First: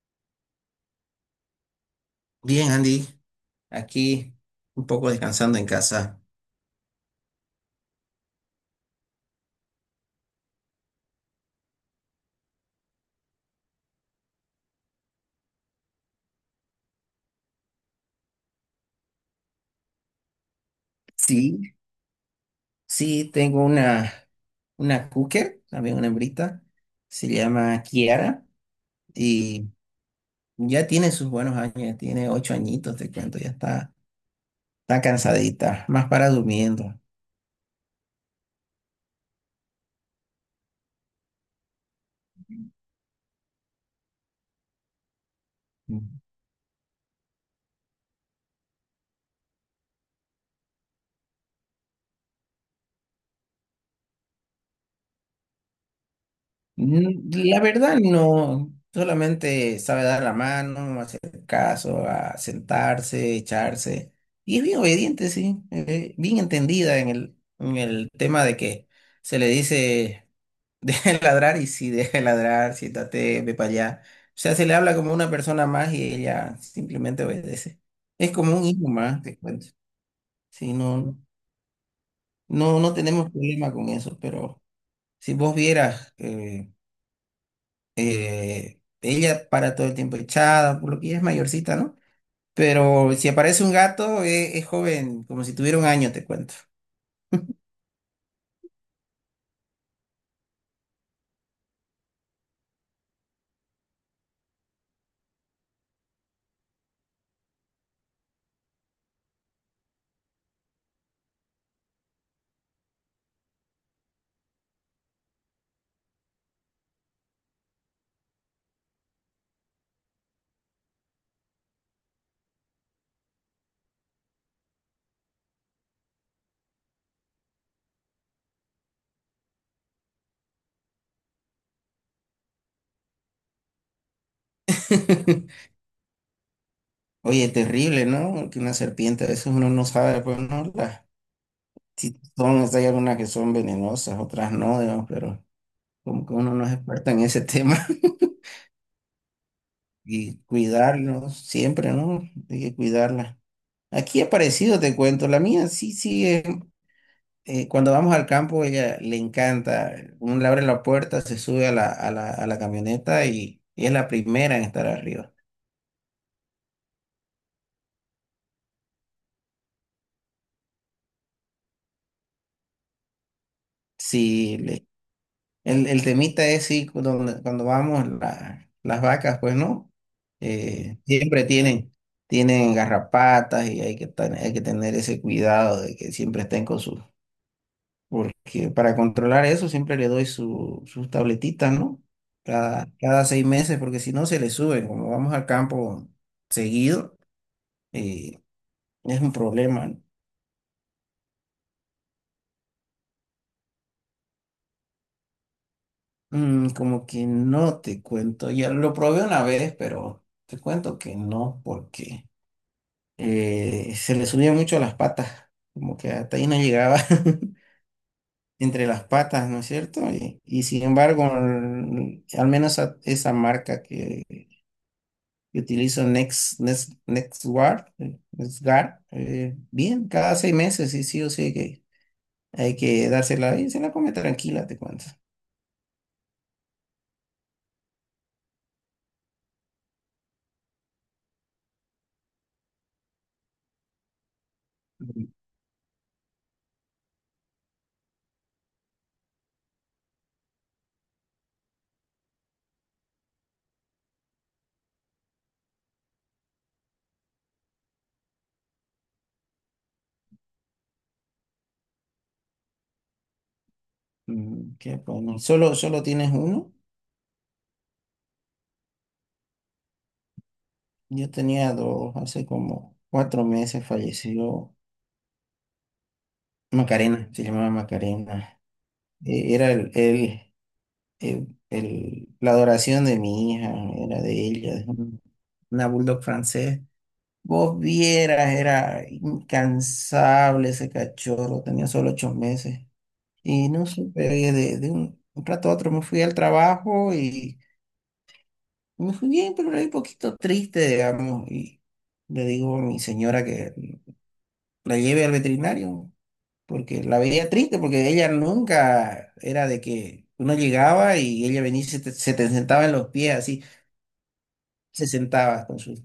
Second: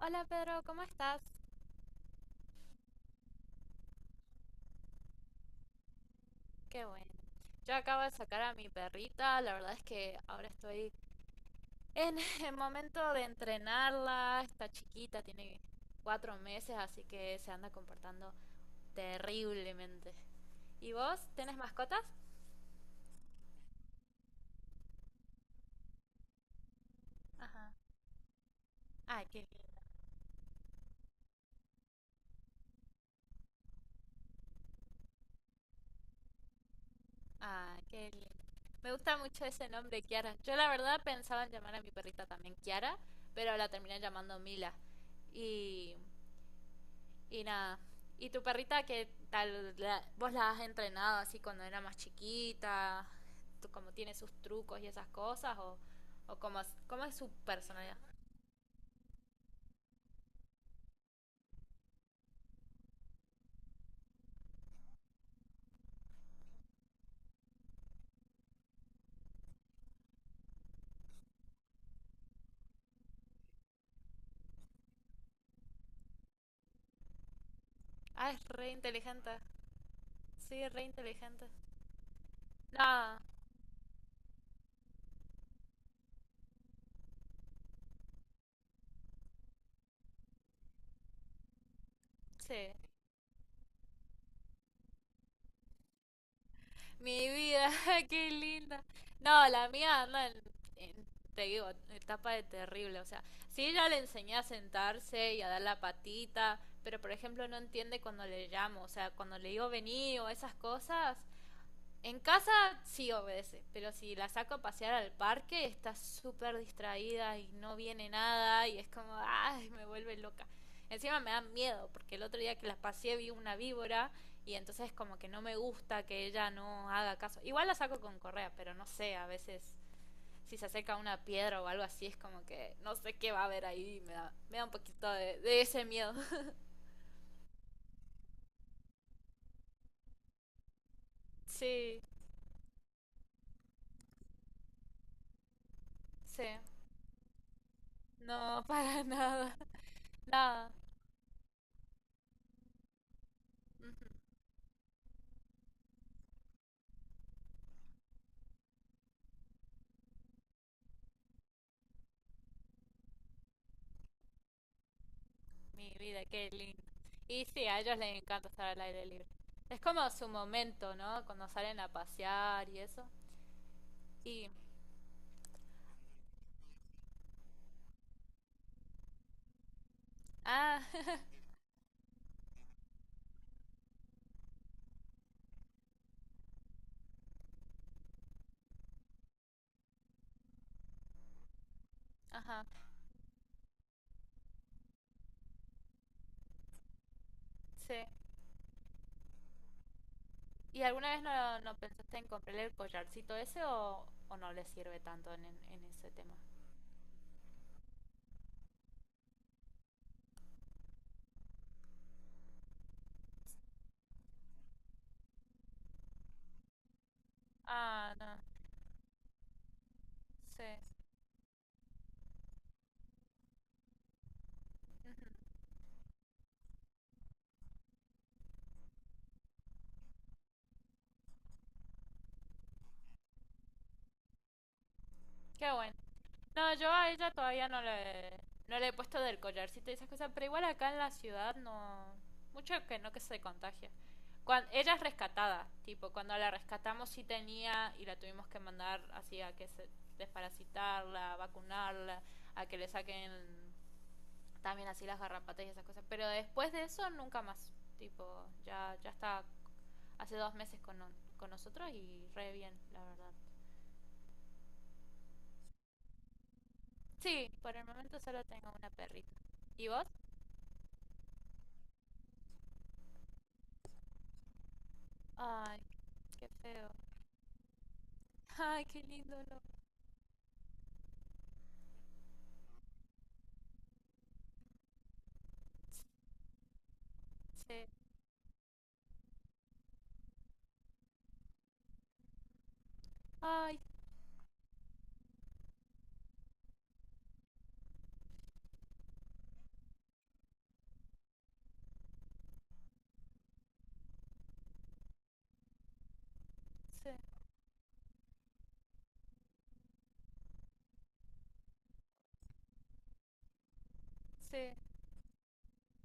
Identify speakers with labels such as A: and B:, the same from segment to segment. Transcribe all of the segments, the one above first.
A: Hola Pedro, ¿cómo estás?
B: Bien, Andy, aquí un poco descansando en casa.
A: Qué bueno. Yo acabo de sacar a mi perrita, la verdad es que ahora estoy en el momento de entrenarla, está chiquita, tiene 4 meses, así que se anda comportando terriblemente. ¿Y vos? ¿Tenés
B: Sí,
A: mascotas?
B: Sí, tengo una cooker, también una hembrita, se
A: Ajá.
B: llama Kiara
A: Ay, qué lindo.
B: y ya tiene sus buenos años, ya tiene 8 añitos, te cuento, ya está, está cansadita, más para durmiendo.
A: Ay, qué lindo. Me gusta mucho ese nombre, Kiara. Yo la verdad pensaba en llamar a mi perrita también Kiara, pero la terminé llamando Mila. Y Y nada. ¿Y tu perrita qué tal? ¿Vos la has entrenado así cuando era más chiquita? ¿Cómo tiene sus trucos y esas cosas? ¿O cómo, cómo es su
B: La
A: personalidad?
B: verdad no, solamente sabe dar la mano, hacer caso, a sentarse, echarse. Y es bien obediente, sí, bien entendida en el tema de que se le dice deja de ladrar y si deja de ladrar, siéntate, ve para allá. O sea, se le habla como una persona más y ella simplemente obedece. Es
A: Ah, es
B: como un
A: re
B: hijo más,
A: inteligente.
B: te cuento.
A: Sí, es
B: Sí,
A: re
B: no,
A: inteligente.
B: no, no
A: No,
B: tenemos problema con eso, pero si vos vieras... ella para todo el tiempo echada, por lo que ella es mayorcita, ¿no?
A: sí.
B: Pero si aparece un gato, es joven, como si tuviera un año, te cuento.
A: Mi vida, qué linda. No, la mía anda en, en- te digo, etapa de terrible. O sea, sí, ella le enseñé a sentarse y a dar la patita, pero por ejemplo no entiende cuando le llamo. O sea, cuando le digo vení o esas cosas, en casa sí obedece, pero si la saco a pasear al parque está súper distraída y no viene nada y es como, ay, me vuelve loca. Encima me da miedo, porque el otro día que la paseé vi una víbora y entonces como que no me gusta que ella no haga caso. Igual la saco con correa, pero no sé, a veces si se acerca a una piedra o algo así es como que no sé qué va a haber ahí, me da un poquito de ese miedo.
B: Oye, terrible, ¿no? Que una serpiente, a veces uno no sabe, pues, ¿no? Las-
A: Sí,
B: si son, si hay algunas que son venenosas, otras no, digamos, pero como que
A: sí,
B: uno no es experto en ese tema.
A: no, para nada,
B: Y
A: nada.
B: cuidarlos siempre, ¿no? Hay que cuidarla.
A: Ujú.
B: Aquí ha aparecido, te cuento, la mía sí sigue cuando vamos al campo, ella le encanta. Uno le abre la puerta, se sube a la camioneta y es la primera en estar arriba.
A: Mi vida, qué lindo. Y sí, a ellos les encanta estar al aire libre. Es como su momento, ¿no? Cuando salen a pasear y eso. Y...
B: Sí, le- el temita es sí, cuando vamos, la- las vacas, pues no,
A: Ah,
B: Siempre tienen, tienen garrapatas y hay que, tan- hay que tener ese cuidado de que siempre estén con su... Porque para controlar eso siempre le doy su, sus tabletitas, ¿no?
A: ajá,
B: Cada 6 meses, porque si no se le suben, como vamos al campo seguido
A: sí.
B: eh, es un problema.
A: ¿Y alguna vez no pensaste en comprarle el collarcito ese o no le sirve tanto en ese tema?
B: Como que no te cuento. Ya lo probé una vez, pero te cuento que no, porque se le subía mucho a las patas. Como que hasta ahí no llegaba
A: Ah, no,
B: entre las patas, ¿no es cierto? Y
A: sí.
B: sin embargo, al menos a- esa marca
A: Ujú.
B: que utilizo, NextGuard, NextGuard, bien, cada 6 meses, sí, sí o sí que hay que dársela y se la come tranquila, te cuento.
A: Qué bueno. No, yo a ella todavía no le he puesto del collarcito y esas cosas, pero igual acá en la ciudad no. Mucho que no que se contagia. Ella es
B: Mm.
A: rescatada, tipo, cuando la rescatamos sí tenía y la tuvimos que mandar así a que se desparasitarla, a vacunarla, a que le saquen también así las garrapatas y esas cosas. Pero después de eso nunca más, tipo, ya, ya está hace 2 meses con, no- con nosotros y re bien, la verdad.
B: Qué bueno. ¿Solo tienes uno?
A: Sí, por el momento solo tengo una perrita. ¿Y vos?
B: Yo tenía dos, hace como 4 meses falleció.
A: Ay, qué feo.
B: Macarena, se llamaba Macarena.
A: Ay, qué lindo, no.
B: Era la adoración de mi hija, era de ella, de una bulldog francés.
A: Sí.
B: Vos vieras, era incansable ese cachorro, tenía solo 8 meses. Y
A: Ay,
B: no supe, oye, de un rato a otro me fui al trabajo y me fui bien, pero era un poquito triste, digamos. Y le digo a mi señora que la lleve al veterinario. Porque
A: sí,
B: la veía triste, porque ella nunca era de que uno llegaba y ella venía y se te sentaba en los pies, así,
A: sí,
B: se sentaba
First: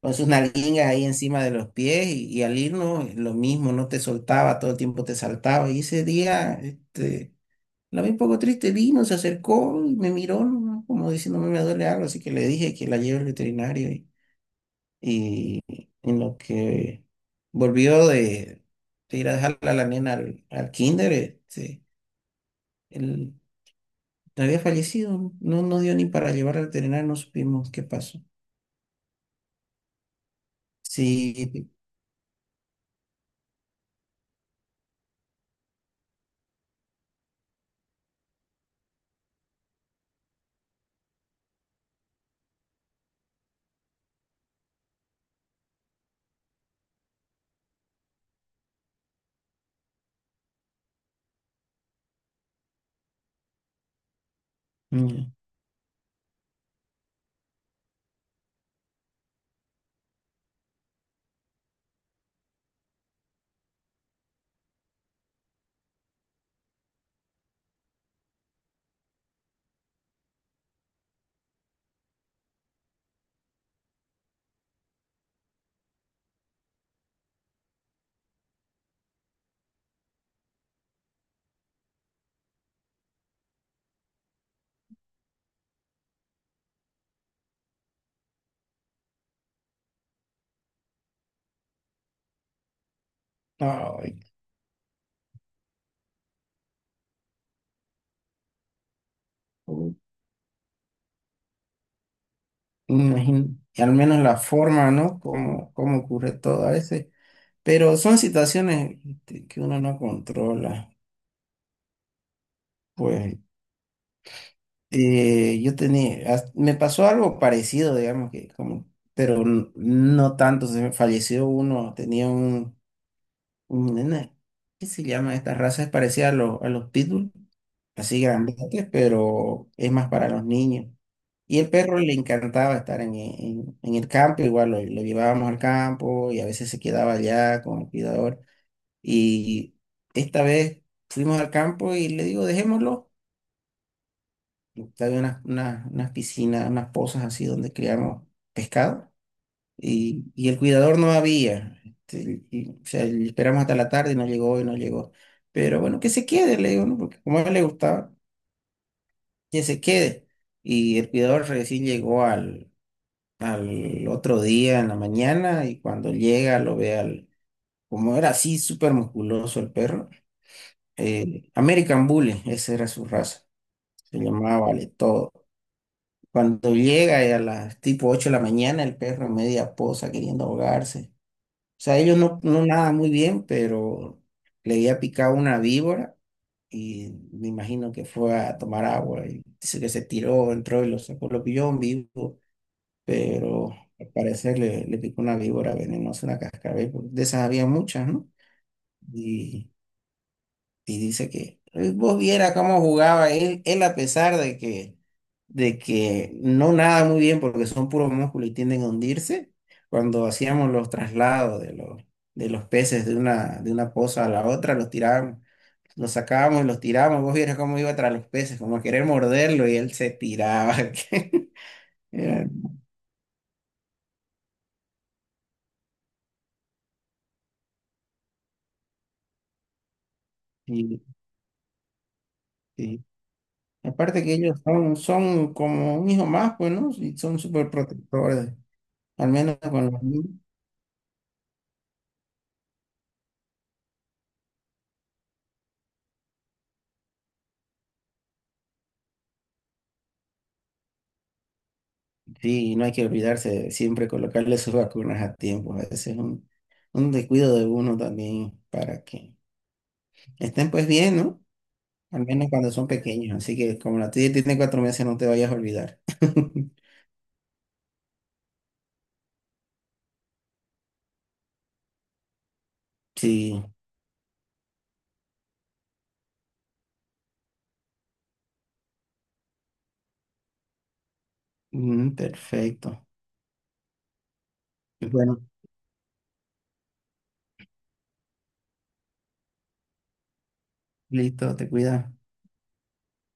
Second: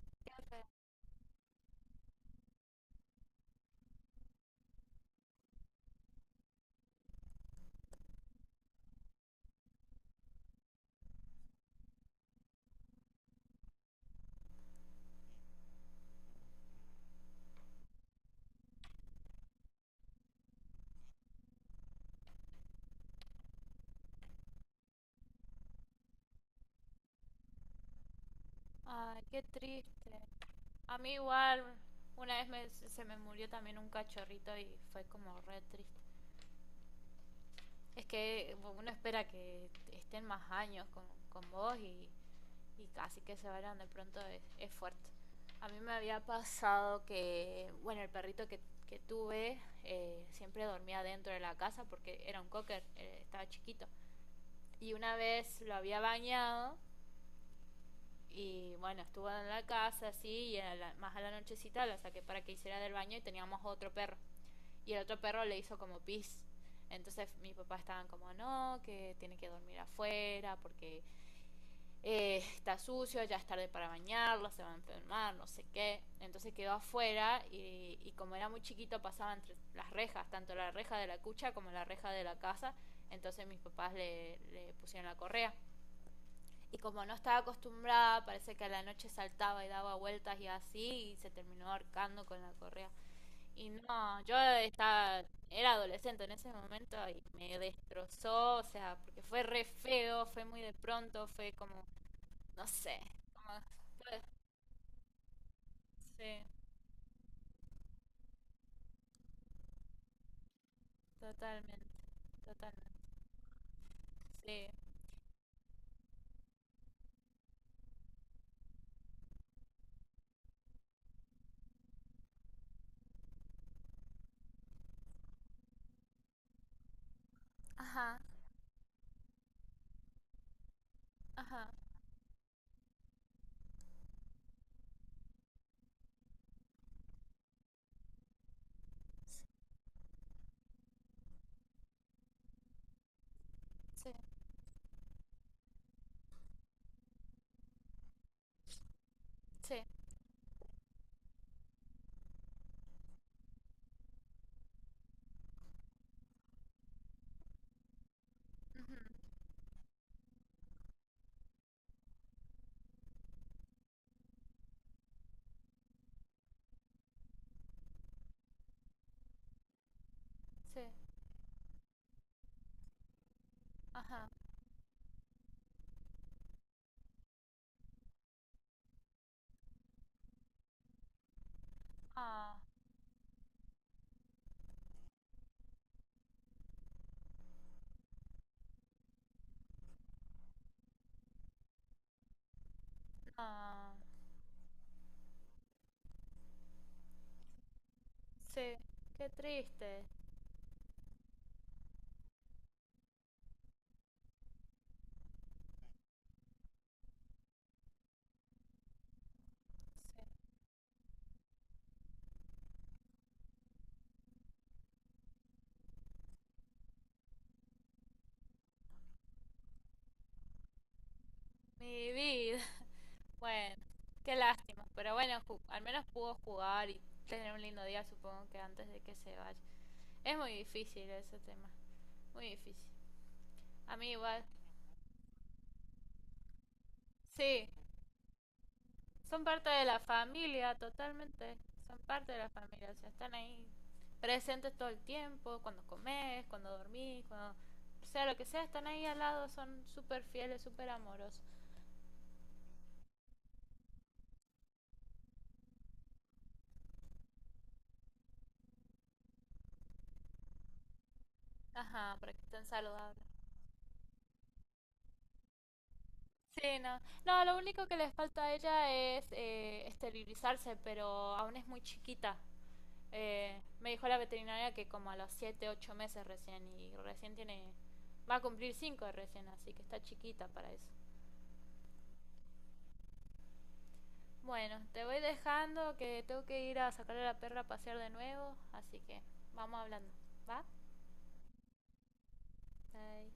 B: con sus
A: qué feo.
B: nalguingas ahí encima de los pies y al irnos lo mismo, no te soltaba, todo el tiempo te saltaba y ese día, la vi un poco triste, vino, se acercó y me miró, ¿no? Como diciéndome me duele algo, así que le dije que la lleve al veterinario y en lo que volvió de ir a dejarla a la nena al kinder, él había fallecido, no, no dio ni para llevar al veterinario, no supimos qué pasó.
A: Ay, qué triste. A mí igual,
B: Sí,
A: una vez se me murió también un cachorrito y fue como re triste. Es que bueno, uno espera que estén más años con, con vos, y casi que se vayan de pronto es, fuerte. A mí me había pasado que, bueno, el perrito que tuve siempre dormía dentro de la casa porque era un cocker, estaba chiquito. Y una
B: mm,
A: vez lo había bañado y bueno, estuvo en la casa así y más a la nochecita la saqué para que hiciera del baño y teníamos otro perro. Y el otro perro le hizo como pis. Entonces mis papás estaban como, no, que tiene que dormir afuera porque está sucio, ya es tarde para bañarlo, se va a enfermar, no sé qué. Entonces quedó afuera y como era muy chiquito pasaba entre las rejas, tanto la reja de la cucha como la reja de la casa. Entonces mis papás le pusieron la correa. Y como no estaba acostumbrada, parece que a la noche saltaba y daba vueltas y así, y se terminó ahorcando con la correa. Y
B: ay,
A: no, yo estaba, era adolescente en ese momento y me destrozó, o sea, porque fue re
B: u-
A: feo, fue muy de pronto, fue como, no sé, como,
B: imagín- y al menos
A: fue-
B: la forma, ¿no? Como, como ocurre
A: sí,
B: todo a veces. Pero son situaciones que uno no controla.
A: totalmente, totalmente,
B: Pues
A: sí,
B: yo tenía, as- me pasó algo parecido, digamos que como, pero n- no tanto, se me falleció uno, tenía un nena, ¿qué se llama? Esta raza es parecida a los pitbull, así
A: ajá,
B: grandotes, pero es más para los niños. Y
A: ajá,
B: el perro le encantaba estar en el campo, igual lo llevábamos al campo y a veces se quedaba allá con el cuidador. Y esta vez fuimos al campo y le digo, dejémoslo.
A: sí,
B: Había unas, unas, unas piscinas, unas pozas así donde criamos pescado
A: sí,
B: y el cuidador no había. Y, o sea, y esperamos hasta la tarde y no llegó y no llegó. Pero bueno, que se quede, le digo, ¿no? Porque como a él le gustaba,
A: ujú,
B: que se quede. Y el cuidador recién llegó al, al otro día en la mañana y cuando llega lo ve al, como era así, súper musculoso el perro.
A: sí,
B: American Bully, esa era su raza. Se
A: ajá,
B: llamaba Vale Todo. Cuando llega y a las tipo 8 de la mañana, el perro en media posa queriendo ahogarse. O sea, ellos
A: ah,
B: no nadan muy bien, pero le había picado una víbora y me imagino que fue a tomar agua. Y dice que se tiró, entró y lo sacó, lo pilló en vivo, pero
A: ah,
B: al parecer le picó una víbora venenosa, una cascabel, porque de esas había muchas, ¿no?
A: sí, qué
B: Y
A: triste,
B: y dice que vos viera cómo jugaba él, él a pesar de que no nada muy bien porque son puros músculos y tienden a hundirse, cuando
A: sí.
B: hacíamos los traslados de los peces de una poza a la otra, los tirábamos, los sacábamos y los tirábamos, vos vieras cómo iba tras los peces, como a querer morderlo y él se tiraba.
A: Mi
B: Era-
A: vida. Bueno, qué lástima. Pero bueno, al menos pudo jugar y tener un lindo día, supongo que antes de que se vaya. Es muy
B: y,
A: difícil ese tema. Muy difícil.
B: y
A: A mí
B: aparte que
A: igual.
B: ellos son, son como un hijo más, pues, ¿no? Y son
A: Sí,
B: súper protectores, al
A: son
B: menos
A: parte de
B: con
A: la
B: los niños.
A: familia, totalmente. Son parte de la familia. O sea, están ahí presentes todo el tiempo, cuando comes, cuando dormís, cuando. Sea lo que sea, están ahí al lado, son súper fieles, súper amorosos.
B: Sí, no hay que olvidarse de siempre colocarle sus vacunas a tiempo. A veces es un descuido de uno también para que estén pues bien, ¿no?
A: Ajá,
B: Al
A: para que
B: menos
A: estén
B: cuando son
A: saludables.
B: pequeños. Así que como la tuya tiene 4 meses, no te vayas a olvidar.
A: Sí, no. No, lo único que les falta a ella es esterilizarse, pero aún es muy chiquita.
B: Sí,
A: Me dijo la veterinaria que como a los 7, 8 meses recién y recién tiene. Va a cumplir 5 recién, así que está chiquita para eso.
B: mm, perfecto.
A: Bueno, te voy
B: Bueno,
A: dejando que tengo que ir a sacar a la perra a pasear de nuevo, así que vamos hablando. ¿Va?
B: listo, te cuida.
A: Bye.